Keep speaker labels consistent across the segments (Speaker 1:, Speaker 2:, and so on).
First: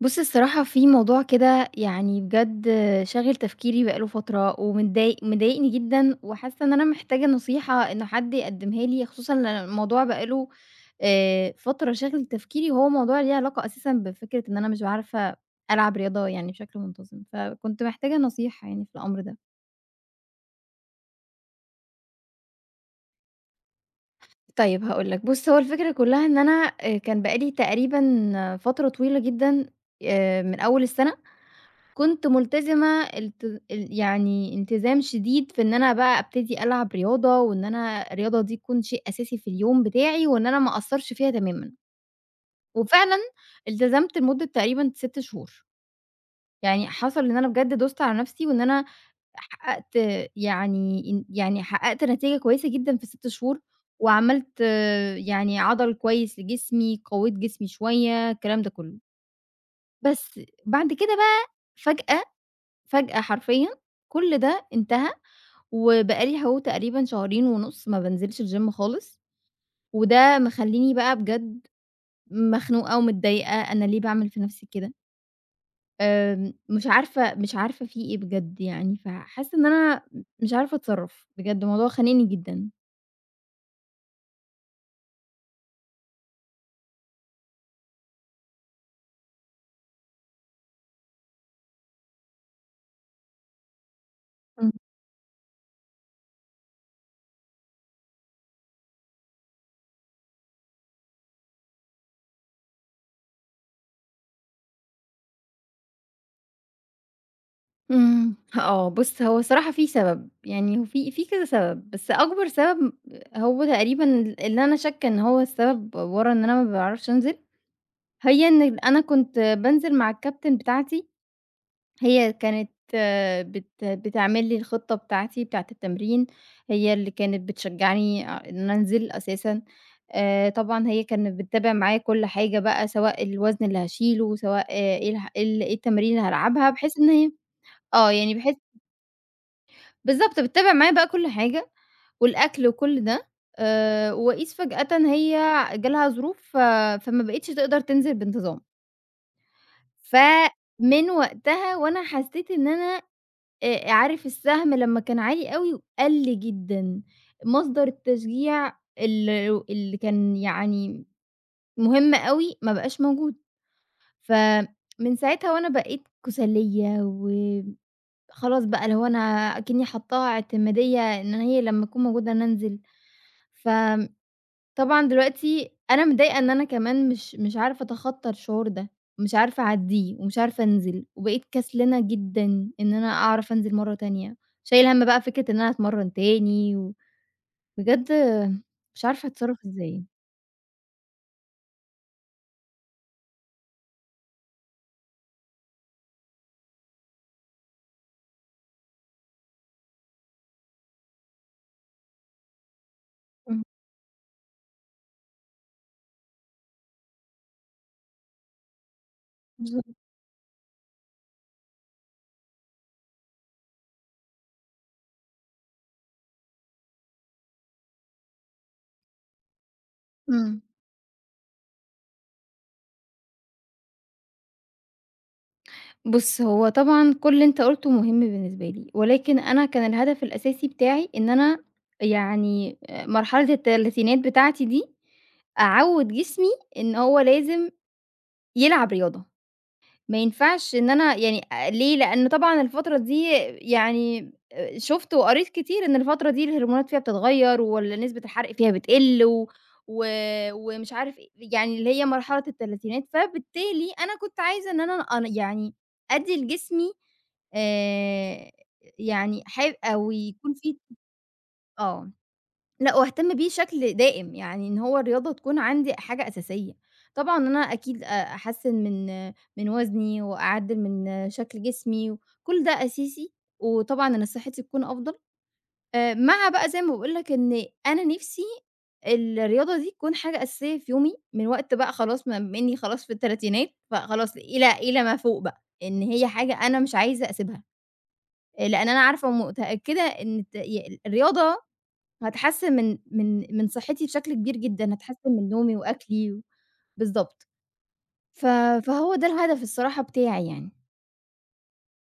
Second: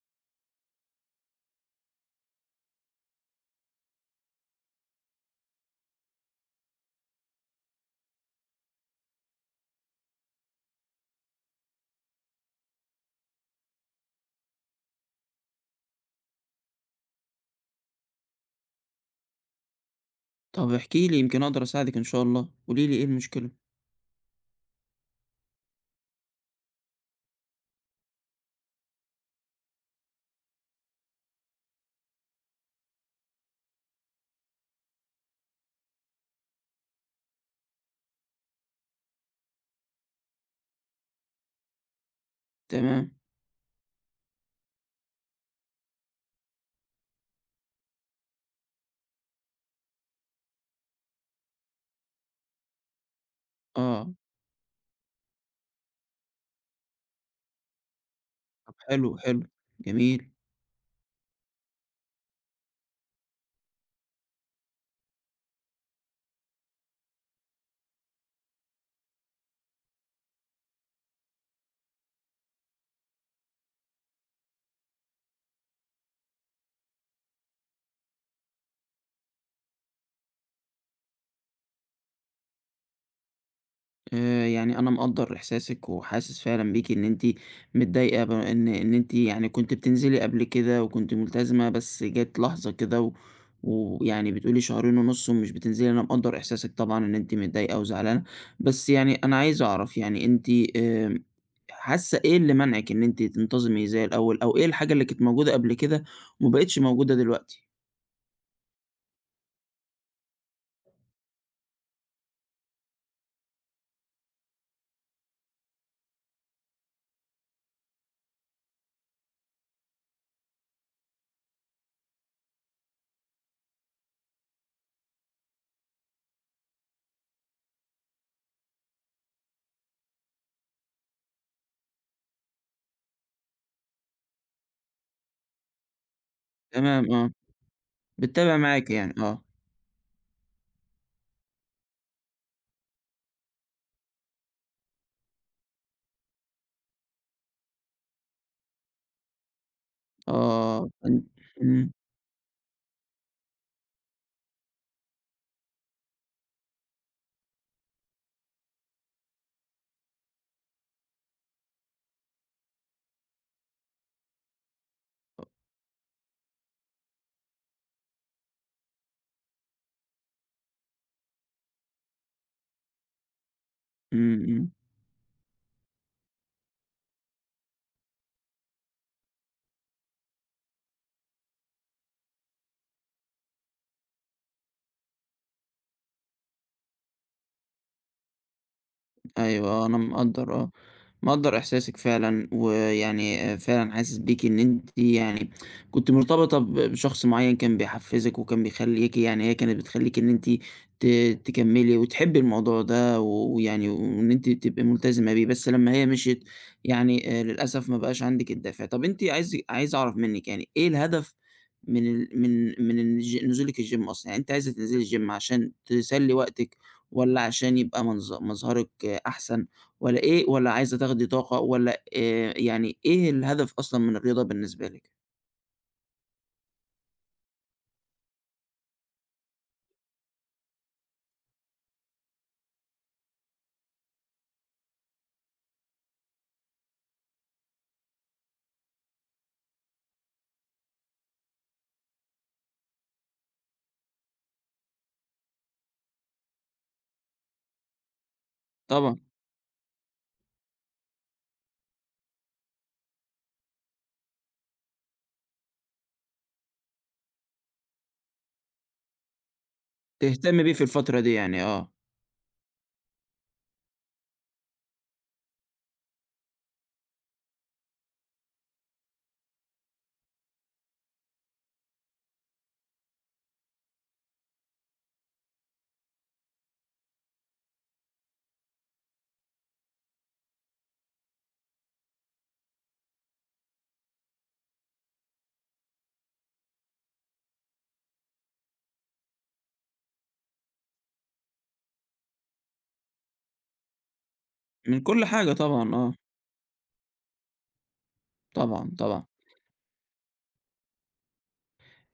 Speaker 1: بُص الصراحة في موضوع كده يعني بجد شاغل تفكيري بقى له فترة، ومتضايق مضايقني جدًا، وحاسة إن أنا محتاجة نصيحة إن حد يقدمها لي، خصوصًا إن الموضوع بقى له فترة شاغل تفكيري، وهو موضوع ليه علاقة أساسًا بفكرة إن أنا مش عارفة ألعب رياضة يعني بشكل منتظم، فكنت محتاجة نصيحة يعني في الأمر ده.
Speaker 2: طب احكي لي يمكن أقدر أساعدِك إن شاء الله، قولي لي إيه المشكلة؟
Speaker 1: طيب هاقول لك، بُص هو الفكرة كلها إن أنا كان بقى لي تقريبًا فترة طويلة جدًا من أول السنة كنت ملتزمة الت ال يعني التزام شديد في إن أنا بقى أبتدي ألعب رياضة، وإن أنا الرياضة دي تكون شيء أساسي في اليوم بتاعي، وإن أنا ما أقصّرش فيها تمامًا،
Speaker 2: تمام،
Speaker 1: وفعلًا التزمت لمدة تقريبًا 6 شهور، يعني حصل إن أنا بجد دُست على نفسي، وإن أنا حققت، يعني إن يعني حققت نتيجة كويسة جدًا في 6 شهور،
Speaker 2: آه،
Speaker 1: وعملت يعني عضل كويس لجسمي، قوّيت جسمي شوية، الكلام ده كلّه،
Speaker 2: حلو، حلو، جميل،
Speaker 1: بس بعد كده بقى فجأة فجأة حرفيًا كل ده انتهى، وبقى لي أهو تقريبًا شهرين ونُص ما بانزلش الgym خالص، وده مخلّيني بقى بجد مخنوقة ومتضايقة، أنا ليه باعمل في نَفْسي كده؟ مش عارفة مش عارفة في إيه بجد يعني، فحاسة إن أنا مش عارفة أتصرّف، بجد الموضوع خانقني جدًا.
Speaker 2: يعني أنا مقدّر إحساسِك وحاسس فعلًا بيكِ إن أنتِ متضايقة ب إن إن أنتِ يعني كنتِ بتنزلي قبل كده وكنتِ ملتزمة، بس جات لحظة كده و بتقولي
Speaker 1: إمم.
Speaker 2: شهرين ونُص ومش بتنزلي، أنا مقدّر إحساسِك طبعًا إن أنتِ متضايقة وزعلانة، بس يعني أنا عايز أعرف يعني أنتِ آمم، حاسة إيه اللي مانعِك إن أنتِ تنتظمي زي الأول، أو إيه الحاجة اللي كانت موجودة قبل كده وما بقتش موجودة دلوقتي؟
Speaker 1: إمم، آه، بُص هو الصراحة في سبب، يعني هو في كذا سبب، بس أكبر سبب هو تقريبًا اللي أنا شاكة إن هو السبب ورا إن أنا ما باعرفش أنزل هي إن أنا كنت بانزل مع الكابتن بتاعتي، هي كانت آه، بتعمل لي الخطة بتاعتي بتاعة التمرين، هي اللي كانت بتشجّعني إن أنا أنزل أساسًا. طبعًا هي كانت بتتابع معايا كل حاجة بقى، سواء الوزن اللي هاشيله، سواء آه، إيه الح إيه ال إيه التمارين اللي هالعبها، بحيث إن
Speaker 2: تمام آه،
Speaker 1: هي آه، يعني بحيث
Speaker 2: بتتابع معاكِ يعني، آه،
Speaker 1: بالضبط، بتتابع معايا بقى كل حاجة، والأكل وكل ده، وإذ فجأةً هي جالها ظروف فما بقتش تقدر تنزل بانتظام.
Speaker 2: آه،
Speaker 1: فمن
Speaker 2: إمم،
Speaker 1: وقتها
Speaker 2: إمم،
Speaker 1: وأنا حسيت إن أنا عارف السهم لمّا كان عالي أوي قَل جدًا، مصدر التشجيع ال اللي كان يعني مهم أوي ما بقاش موجود، فمن ساعتها وأنا بقيت كُسليّة وخلاص بقى اللي هو أنا أكنّي حاطّاها اعتمادية إن هي لمّا أكون موجودة أنا أنزل. ف
Speaker 2: إمم، إمم،
Speaker 1: طبعًا دلوقتي أنا متضايقة إن أنا كمان مش عارفة أتخطّى الشعور ده، مش عارفة أعدّيه ومش عارفة أنزل، وبقيت كسلانة جدًا إن أنا أعرف أنزل مرّة تانية، شايلة هَم بقى فكرة إن أنا هاتمرّن تاني وبجد مش عارفة أتصرّف
Speaker 2: أيوه آه، أنا
Speaker 1: إزاي.
Speaker 2: مقدّر آه، مقدّر إحساسِك فعلًا، ويعني فعلًا حاسس بيكِ إن أنتِ يعني كنتِ مرتبطة بشخص معيّن كان بيحفّزِك وكان بيخلّيكِ يعني هي كانت بتخلّيكِ إن أنتِ ت تكمّلي وتحبّي الموضوع ده، و
Speaker 1: إمم،
Speaker 2: ويعني وإن أنتِ تبقي ملتزمة بيه، بس لمّا هي مشيت يعني للأسف ما بقاش عندِك الدافع. طَب أنتِ
Speaker 1: بالضبط،
Speaker 2: عايز أعرف منِّك يعني إيه الهدف من ال من من الج نزولِك الgym أصلًا؟ يعني أنتِ عايزة تنزلي الgym عشان تسلّي وقتِك والّا عشان يبقى مظهرِك أحسن والّا إيه
Speaker 1: إمم.
Speaker 2: والّا عايزة تاخدي طاقة والّا يعني إيه الهدف أصلًا من الرياضة بالنسبة لِك؟
Speaker 1: بُص، هو طبعًا كل اللي أنت قُلته مهم بالنسبة لي، ولكن أنا كان الهدف الأساسي بتاعي إن أنا يعني مرحلة التلاتينات بتاعتي دي أعوّد جسمي إن هو لازم يلعب رياضة. ما ينفعش إن أنا يعني ليه؟ لإن طبعًا الفترة دي يعني شُفت وقريت كتير إن الفترة دي الهرمونات فيها بتتغيّر وال نسبة الحرق فيها
Speaker 2: طبعًا،
Speaker 1: بتقِل و ومش عارف إيه، يعني اللي هي مرحلة التلاتينات، فبالتالي أنا كنت عايزة إن أنا يعني أدّي لجسمي آآ يعني ح أو يكون
Speaker 2: تهتمي بيه
Speaker 1: في
Speaker 2: في الفترة دي يعني آه،
Speaker 1: آه. لأ، واهتم بيه شكل دائم، يعني إن هو الرياضة تكون عندي حاجة أساسية. طبعًا أنا أكيد أحسّن من وزني وأعدّل من شكل جسمي، كل ده أساسي، وطبعًا أنا صحّتي تكون أفضل. مع بقى زي ما باقول لك إن أنا نِفْسي الرياضة دي تكون حاجة أساسية في يومي، من وقت بقى خلاص ما بما إنّي خلاص في التلاتينات، فخلاص إلى ما فوق بقى، إن هي حاجة أنا مش عايزة أسيبها، آه، لإن أنا عارفة ومتأكدة إن الت ي الرياضة هتحسّن من صحّتي بشكل كبير جدًا،
Speaker 2: من كل
Speaker 1: هتحسّن من
Speaker 2: حاجة
Speaker 1: نومي
Speaker 2: طبعًا آه،
Speaker 1: وأكلي و بالضبط. ف
Speaker 2: طبعًا،
Speaker 1: فهو
Speaker 2: طبعًا.
Speaker 1: ده الهدف الصراحة بتاعي يعني.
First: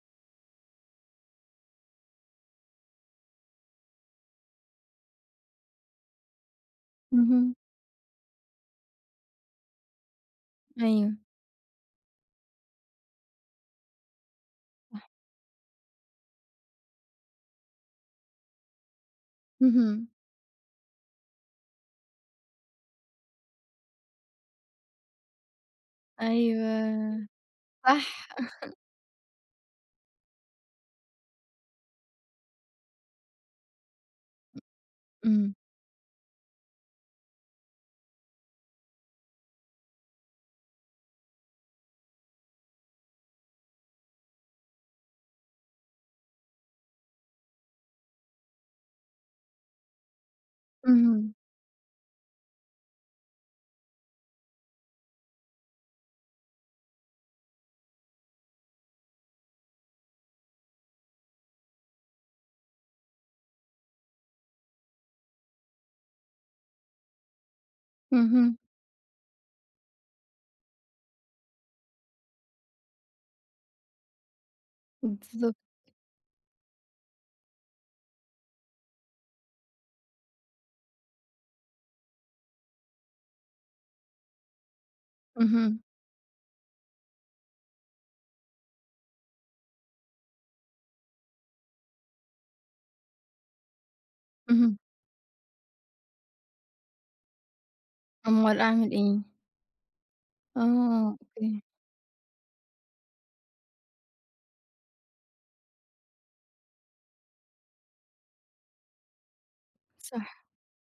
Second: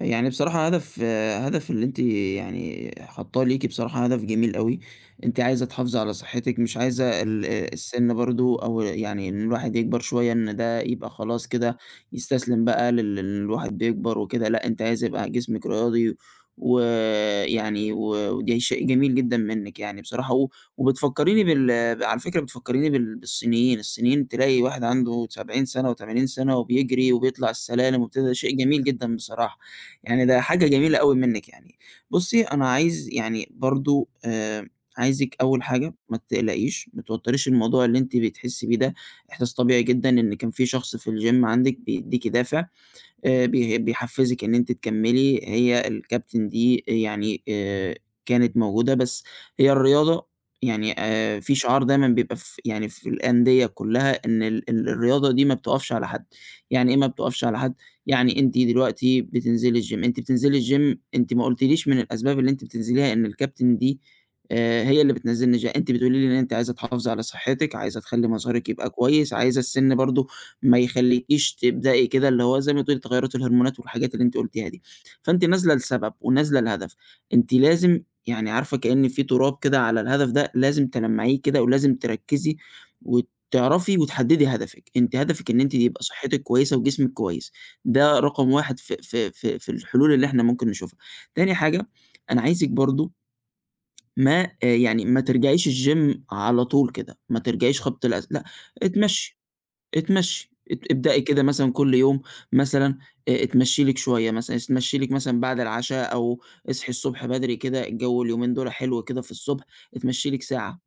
Speaker 2: يعني بصراحة هدف آه، هدف اللي أنتِ يعني حاطاه ليكِ بصراحة هدف جميل أوي، أنتِ عايزة تحافظي على صحتِك، مش عايزة ال
Speaker 1: اهم.
Speaker 2: آه، السِن برضه أو يعني إن الواحد يكبر شوية إن ده يبقى
Speaker 1: أيوه،
Speaker 2: خلاص كده يستسلم بقى لإن الواحد بيكبر وكده، لأ أنتِ
Speaker 1: صح.
Speaker 2: عايزة يبقى جسمِك رياضي و وده شيء جميل جدًا منِّك يعني
Speaker 1: اهم.
Speaker 2: بصراحة و وبتفكّريني بال آه، على فكرة بتفكّريني بالصينيين، الصينيين تلاقي واحد عنده 70 سَنة و80 سَنة وبيجري
Speaker 1: أيوه.
Speaker 2: وبيطلع السلالم وبتاع،
Speaker 1: صح.
Speaker 2: ده شيء جميل جدًا بصراحة. يعني ده حاجة جميلة أوي منِّك يعني. بُصّي، أنا عايز يعني برضه عايزِك
Speaker 1: إمم.
Speaker 2: أول حاجة ما تقلقيش، ما توتّريش الموضوع اللي أنتِ بتحسّي بيه ده، إحساس طبيعي جدًا إن كان في شخص في الgym عندِك بيدّيكِ دافع، بي بيحفّزِك إن أنتِ تكمّلي، هي الكابتن دي يعني كانت موجودة، بس هي الرياضة يعني
Speaker 1: اهم.
Speaker 2: في شعار دايمًا بيبقى في يعني في الأندية كُلّها إن ال ال الرياضة دي ما بتُقفش على حد، يعني إيه ما بتُقفش على حد؟ يعني أنتِ دلوقتي بتنزلي الgym، أنتِ ما قُلتيليش من الأسباب اللي أنتِ بتنزليها إن الكابتن دي هي اللي بتنزّلني الg أنتِ بتقولي لي إن أنتِ عايزة تحافظي على صحّتِك، عايزة تخلّي
Speaker 1: اهم.
Speaker 2: مظهرِك يبقى كويس، عايزة السِن برضه ما يخلّيكيش تبدئي كده اللي هو زي ما تقولي تغيُّرات الهرمونات والحاجات اللي أنتِ قُلتيها دي، فأنتِ
Speaker 1: بالضبط.
Speaker 2: نازلة لسبب ونازلة لهدف، أنتِ لازم يعني عارفة كإن في تراب كده على الهدف ده لازم تلمّعيه كده ولازم تركّزي وتعرفي وتحدّدي هدفِك، أنتِ هدفِك إن أنتِ
Speaker 1: اهم.
Speaker 2: يبقى صحتِك كويسة وجسمِك كويس، ده رقم 1 في الحلول اللي إحنا ممكن نشوفها. تاني حاجة، أنا عايزِك برضه ما آآ
Speaker 1: اهم.
Speaker 2: ما ترجعيش الgym على طول كده، ما ترجعيش خبط لزق، لأ،
Speaker 1: أُمّال أعمل إيه؟
Speaker 2: اتمشّي. اتمشّي،
Speaker 1: آه،
Speaker 2: ابدئي كده
Speaker 1: أوكي.
Speaker 2: مثلًا كل يوم مثلًا اتمشّي لِك شوية مثلًا، اتمشّي لِك مثلًا بعد العشا أو اصحي الصبح بدري كده، الجو اليومين دول حلو كده في الصبح،
Speaker 1: صح.
Speaker 2: اتمشّي لِك ساعة.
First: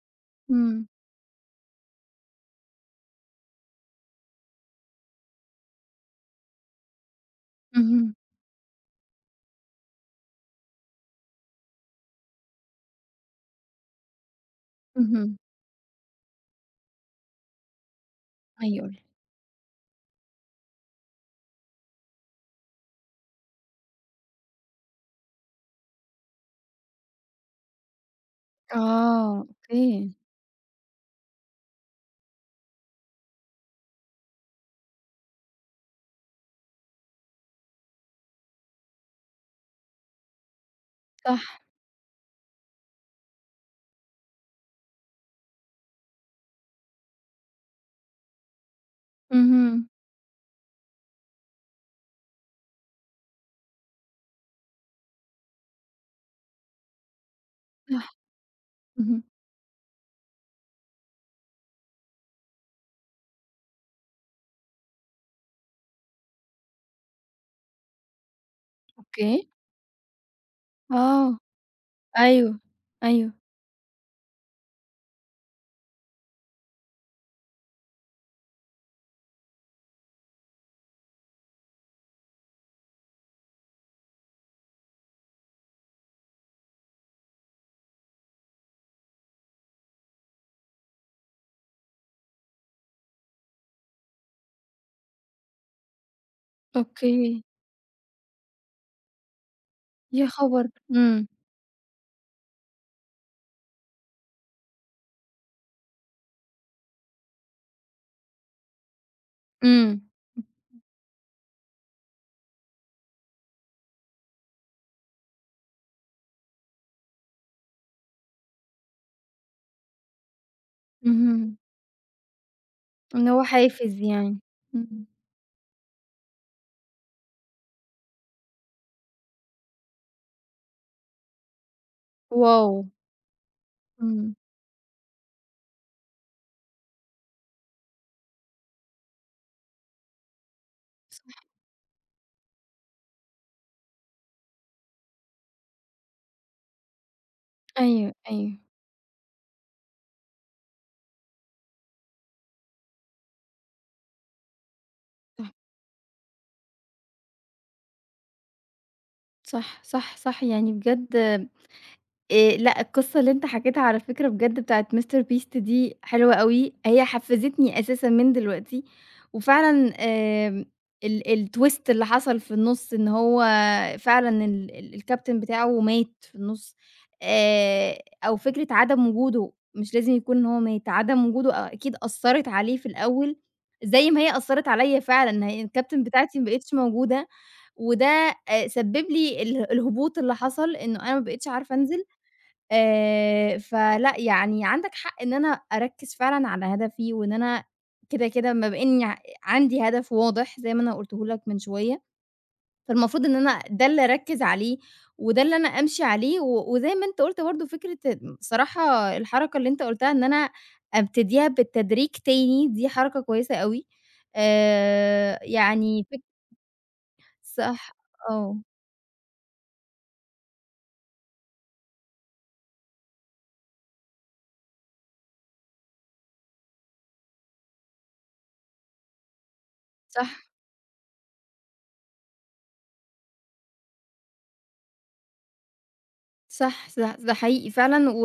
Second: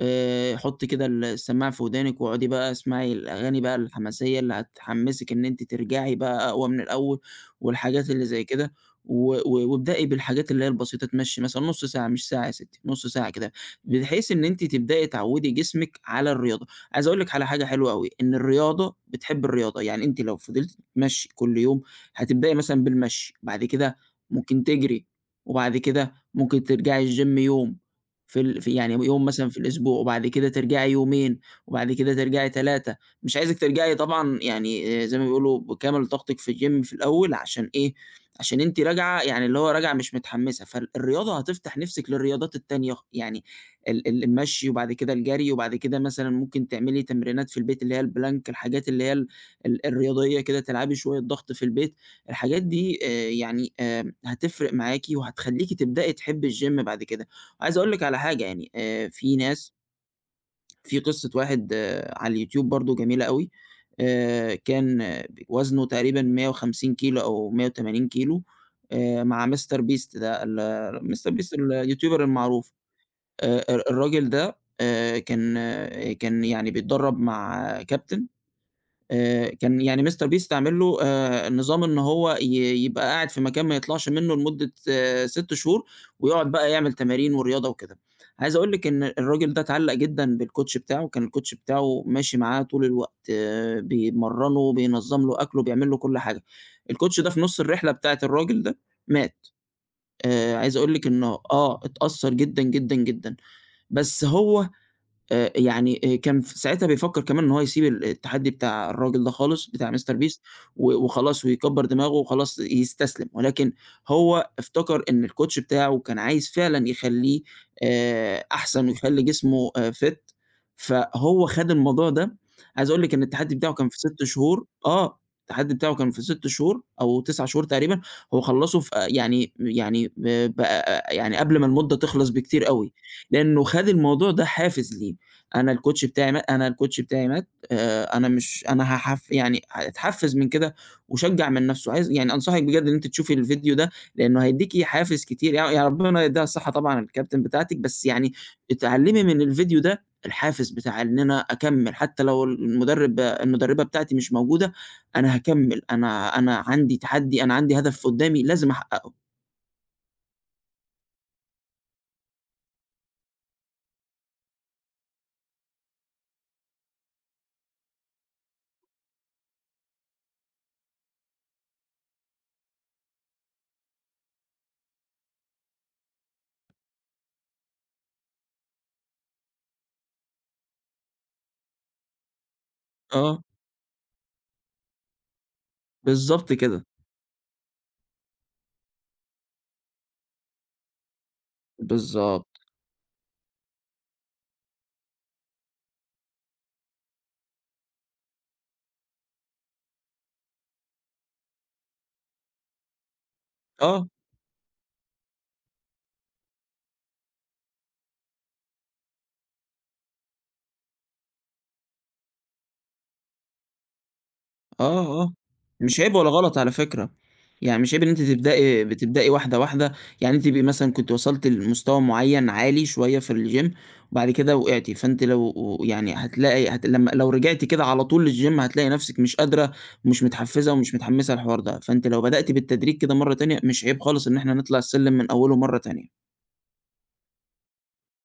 Speaker 2: حُطّي
Speaker 1: إمم.
Speaker 2: كده السماعة في ودانِك واقعدي بقى اسمعي الأغاني بقى الحماسية اللي هتحمّسِك إن أنتِ ترجعي بقى أقوى من الأول والحاجات
Speaker 1: اهم.
Speaker 2: اللي زي كده، و و وابدئي بالحاجات اللي هي البسيطة تمشّي مثلًا نُص ساعة مش ساعة يا ستّي، نُص ساعة كده، بحيث إن أنتِ تبدئي
Speaker 1: اهم.
Speaker 2: تعوّدي جسمِك على الرياضة. عايز أقول لِك على حاجة حلوة أوي، إن
Speaker 1: أيوه، قُل
Speaker 2: الرياضة
Speaker 1: لي.
Speaker 2: بتحب الرياضة، يعني أنتِ لو فضلتِ تتمشّي كل يوم هتبدئي مثلًا بالمشي، بعد كده ممكن تجري، وبعد كده ممكن ترجعي الgym يوم، في يوم
Speaker 1: آه،
Speaker 2: مثلًا في الأسبوع،
Speaker 1: أوكي.
Speaker 2: وبعد كده ترجعي يومين، وبعد كده ترجعي 3، مش عايزِك ترجعي طبعًا يعني زي ما بيقولوا بكامل طاقتِك في الgym في الأول عشان إيه، عشان أنتِ راجعة يعني اللي هو راجعة مش متحمسة، فالرياضة
Speaker 1: صح.
Speaker 2: هتفتح نِفسِك للرياضات التانية خ يعني ال ال المشي وبعد كده الجري، وبعد كده مثلًا ممكن تعملي تمرينات في البيت اللي هي البلانك، الحاجات اللي هي ال ال
Speaker 1: اهم.
Speaker 2: الرياضية كده تلعبي شوية ضغط في البيت، الحاجات دي يعني آمم هتفرق معاكِ وهتخلّيكِ تبدئي تحبّي الgym بعد كده. عايز أقول لِك
Speaker 1: صح.
Speaker 2: على حاجة يعني،
Speaker 1: اهم.
Speaker 2: في ناس في قصة واحد آه، على اليوتيوب برضه جميلة أوي، كان ب وزنه تقريبًا 150 كيلو أو 180 كيلو، مع
Speaker 1: أوكي.
Speaker 2: Mister Beast ده ال Mister
Speaker 1: آه.
Speaker 2: Beast اليوتيوبر
Speaker 1: أيوه،
Speaker 2: المعروف،
Speaker 1: أيوه.
Speaker 2: آآ الراجل ده كان آه، كان يعني بيتدرب مع كابتن كان يعني Mister Beast عامل له نظام إن هو يبقى قاعد في مكان ما يطلعش منه لمدة 6 شهور، ويقعد بقى يعمل تمارين ورياضة وكده. عايز أقول لِك إن الراجل ده اتعلّق جدًا بالcoach بتاعه، كان الcoach بتاعه ماشي معاه طول الوقت، آه، بيمرّنه، بينظّم له أكله، بيعمل له كل حاجة. الcoach ده في
Speaker 1: أوكي.
Speaker 2: نُص الرحلة بتاعة الراجل ده مات.
Speaker 1: يا خبر!
Speaker 2: عايز أقول لِك
Speaker 1: إمم،
Speaker 2: إنه آه، اتأثّر جدًا، جدًا، جدًا، بس هو كان ساعتها بيفكّر كمان إن هو يسيب التحدّي بتاع الراجل ده خالص، بتاع
Speaker 1: إمم،
Speaker 2: Mr. Beast و وخلاص ويكبّر دماغه وخلاص يستسلم، ولكن هو افتكر إن الcoach بتاعه كان عايز فعلًا يخلّيه أحسن ويخلّي جسمه fit فهو
Speaker 1: اهم،
Speaker 2: خَد الموضوع ده، عايز أقول لِك إن
Speaker 1: إن هو
Speaker 2: التحدّي بتاعه كان في
Speaker 1: حافز
Speaker 2: 6
Speaker 1: يعني.
Speaker 2: شهور
Speaker 1: إمم،
Speaker 2: آه، التحدّي بتاعه كان في 6 شهور أو 9 شهور تقريبًا، هو خلّصه في أ يعني يعني ب بقى آه، يعني قبل ما المدة تخلص بكتير
Speaker 1: واو!
Speaker 2: أوي، لإنه خَد الموضوع
Speaker 1: إمم،
Speaker 2: ده حافز ليه. أنا الكوتش بتاعي مات، أنا مش أنا هاحف يعني اتحفز من كده
Speaker 1: صح،
Speaker 2: وشجّع من نفسه، عايز يعني أنصحِك بجد إن أنتِ تشوفي الفيديو ده، لأنه هيدّيكِ حافز كتير يا ربنا يدّيها الصحة طبعًا الكابتن بتاعتِك، بس
Speaker 1: أيوه،
Speaker 2: يعني
Speaker 1: أيوه،
Speaker 2: اتعلمي من الفيديو ده الحافز بتاع إن أنا أكمّل، حتى لو المدربة بتاعتي مش موجودة، أنا
Speaker 1: صح،
Speaker 2: هاكمّل، أنا عندي تحدي، أنا عندي هدف قدّامي لازم أحققه.
Speaker 1: صح، صح، صح، يعني بجد لأ، القصة اللي أنت حكيتها على فكرة بجد بتاعة Mister Beast دي حلوة أوي، هي حفّزتني أساسًا من دلوقتي، وفعلًا الTwist اللي حصل في النُص إن هو فعلًا ال ال الكابتن بتاعه مات في النُص، آآ أو فكرة عدم وجوده، مش لازم يكون إن هو مات، عدم وجوده أكيد أثّرت عليه في الأول
Speaker 2: آه،
Speaker 1: زي ما هي أثّرت عليّا فعلًا، هي الكابتن بتاعتي ما
Speaker 2: بالضبط
Speaker 1: بقتش
Speaker 2: كده،
Speaker 1: موجودة، وده سبِّب لي الهبوط اللي حصل إنه أنا ما بقيتش عارفة أنزل.
Speaker 2: بالضبط،
Speaker 1: فلأ يعني عندك حق إن أنا أركّز فعلًا على هدفي، وإن أنا كده أمّا بما إني عندي هدف واضح زي ما أنا قُلته لك من شوية، فالمفروض إن أنا ده اللي
Speaker 2: آه.
Speaker 1: أركّز عليه، وده اللي أنا أمشي عليه. وزي ما أنت قُلت برضه فكرة الصراحة الحركة اللي أنت قُلتها إن أنا أبتديها بالتدريج تاني، دي حركة كويسة أوي.
Speaker 2: آه، آه، مش
Speaker 1: يعني
Speaker 2: عيب
Speaker 1: فك
Speaker 2: ولا غلط على فكرة، يعني
Speaker 1: صح،
Speaker 2: مش عيب إن أنتِ
Speaker 1: آه،
Speaker 2: تبدئي بتبدئي واحدة، واحدة، يعني أنتِ تبقي مثلًا كنتِ وصلتِ لمستوى معيّن عالي شوية في الgym وبعد كده وقعتِ، فأنتِ لو يعني هتلاقي هت لمّا لو رجعتِ كده على طول للgym هتلاقي نفسِك مش قادرة ومش
Speaker 1: صح.
Speaker 2: متحفّزة ومش متحمّسة للحوار ده، فأنتِ لو بدأتِ بالتدريج كده مرّة تانية مش عيب خالص إن إحنا نطلع السلِّم من أوله مرّة تانية.
Speaker 1: صح، صح، ده حقيقي فعلًا.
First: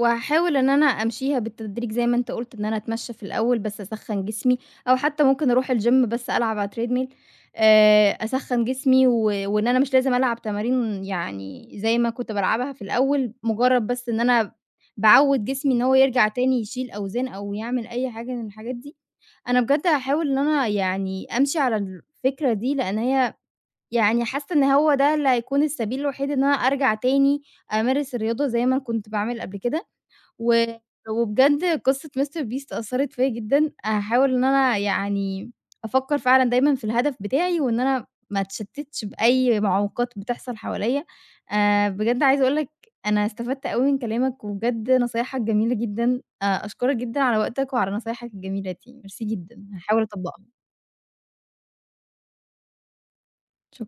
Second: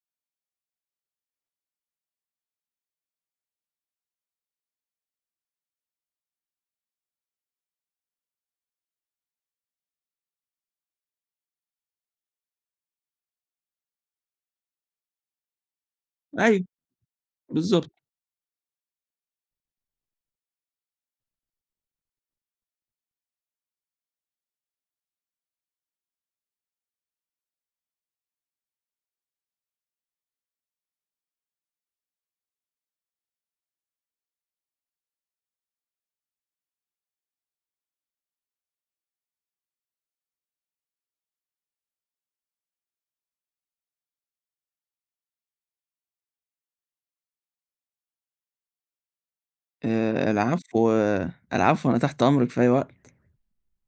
Speaker 1: وهاحاول إن أنا أمشيها بالتدريج زي ما أنت قُلت، إن أنا أتمشى في الأول بس أسخّن جسمي، أو حتى ممكن أروح الgym بس ألعب على treadmill، أسخّن جسمي. وإن أنا مش لازم ألعب تمارين يعني زي ما كنت بالعبها في الأول، مجرد بس إن أنا باعوّد جسمي إن هو يرجع تاني
Speaker 2: أيوه،
Speaker 1: يشيل أوزان أو يعمل
Speaker 2: بالضبط.
Speaker 1: أي حاجة من الحاجات دي. أنا بجد هاحاول إن أنا يعني أمشي على الفكرة دي، لأن هي يعني حاسة إن هو ده اللي هيكون السبيل الوحيد إن أنا أرجع تاني أمارس الرياضة زي ما كنت باعمل قبل كده. و وبجد قصة مستر بيست أثّرت فيّا جدًا، هاحاول إن أنا يعني أفكّر فعلًا دايمًا في الهدف بتاعي وإن أنا ما أتشتّتش بأي معوقات بتحصل حواليّا. بجد عايزة أقول لك أنا استفدت أوي من كلامك، وبجد نصايحك جميلة جدًا، أشكرك جدًا على وقتك وعلى نصايحك الجميلة دي، ميرسي جدًا، هاحاول أطبّقها.
Speaker 2: العفو، العفو أنا تحت أمرِك في أي وقت.
Speaker 1: شك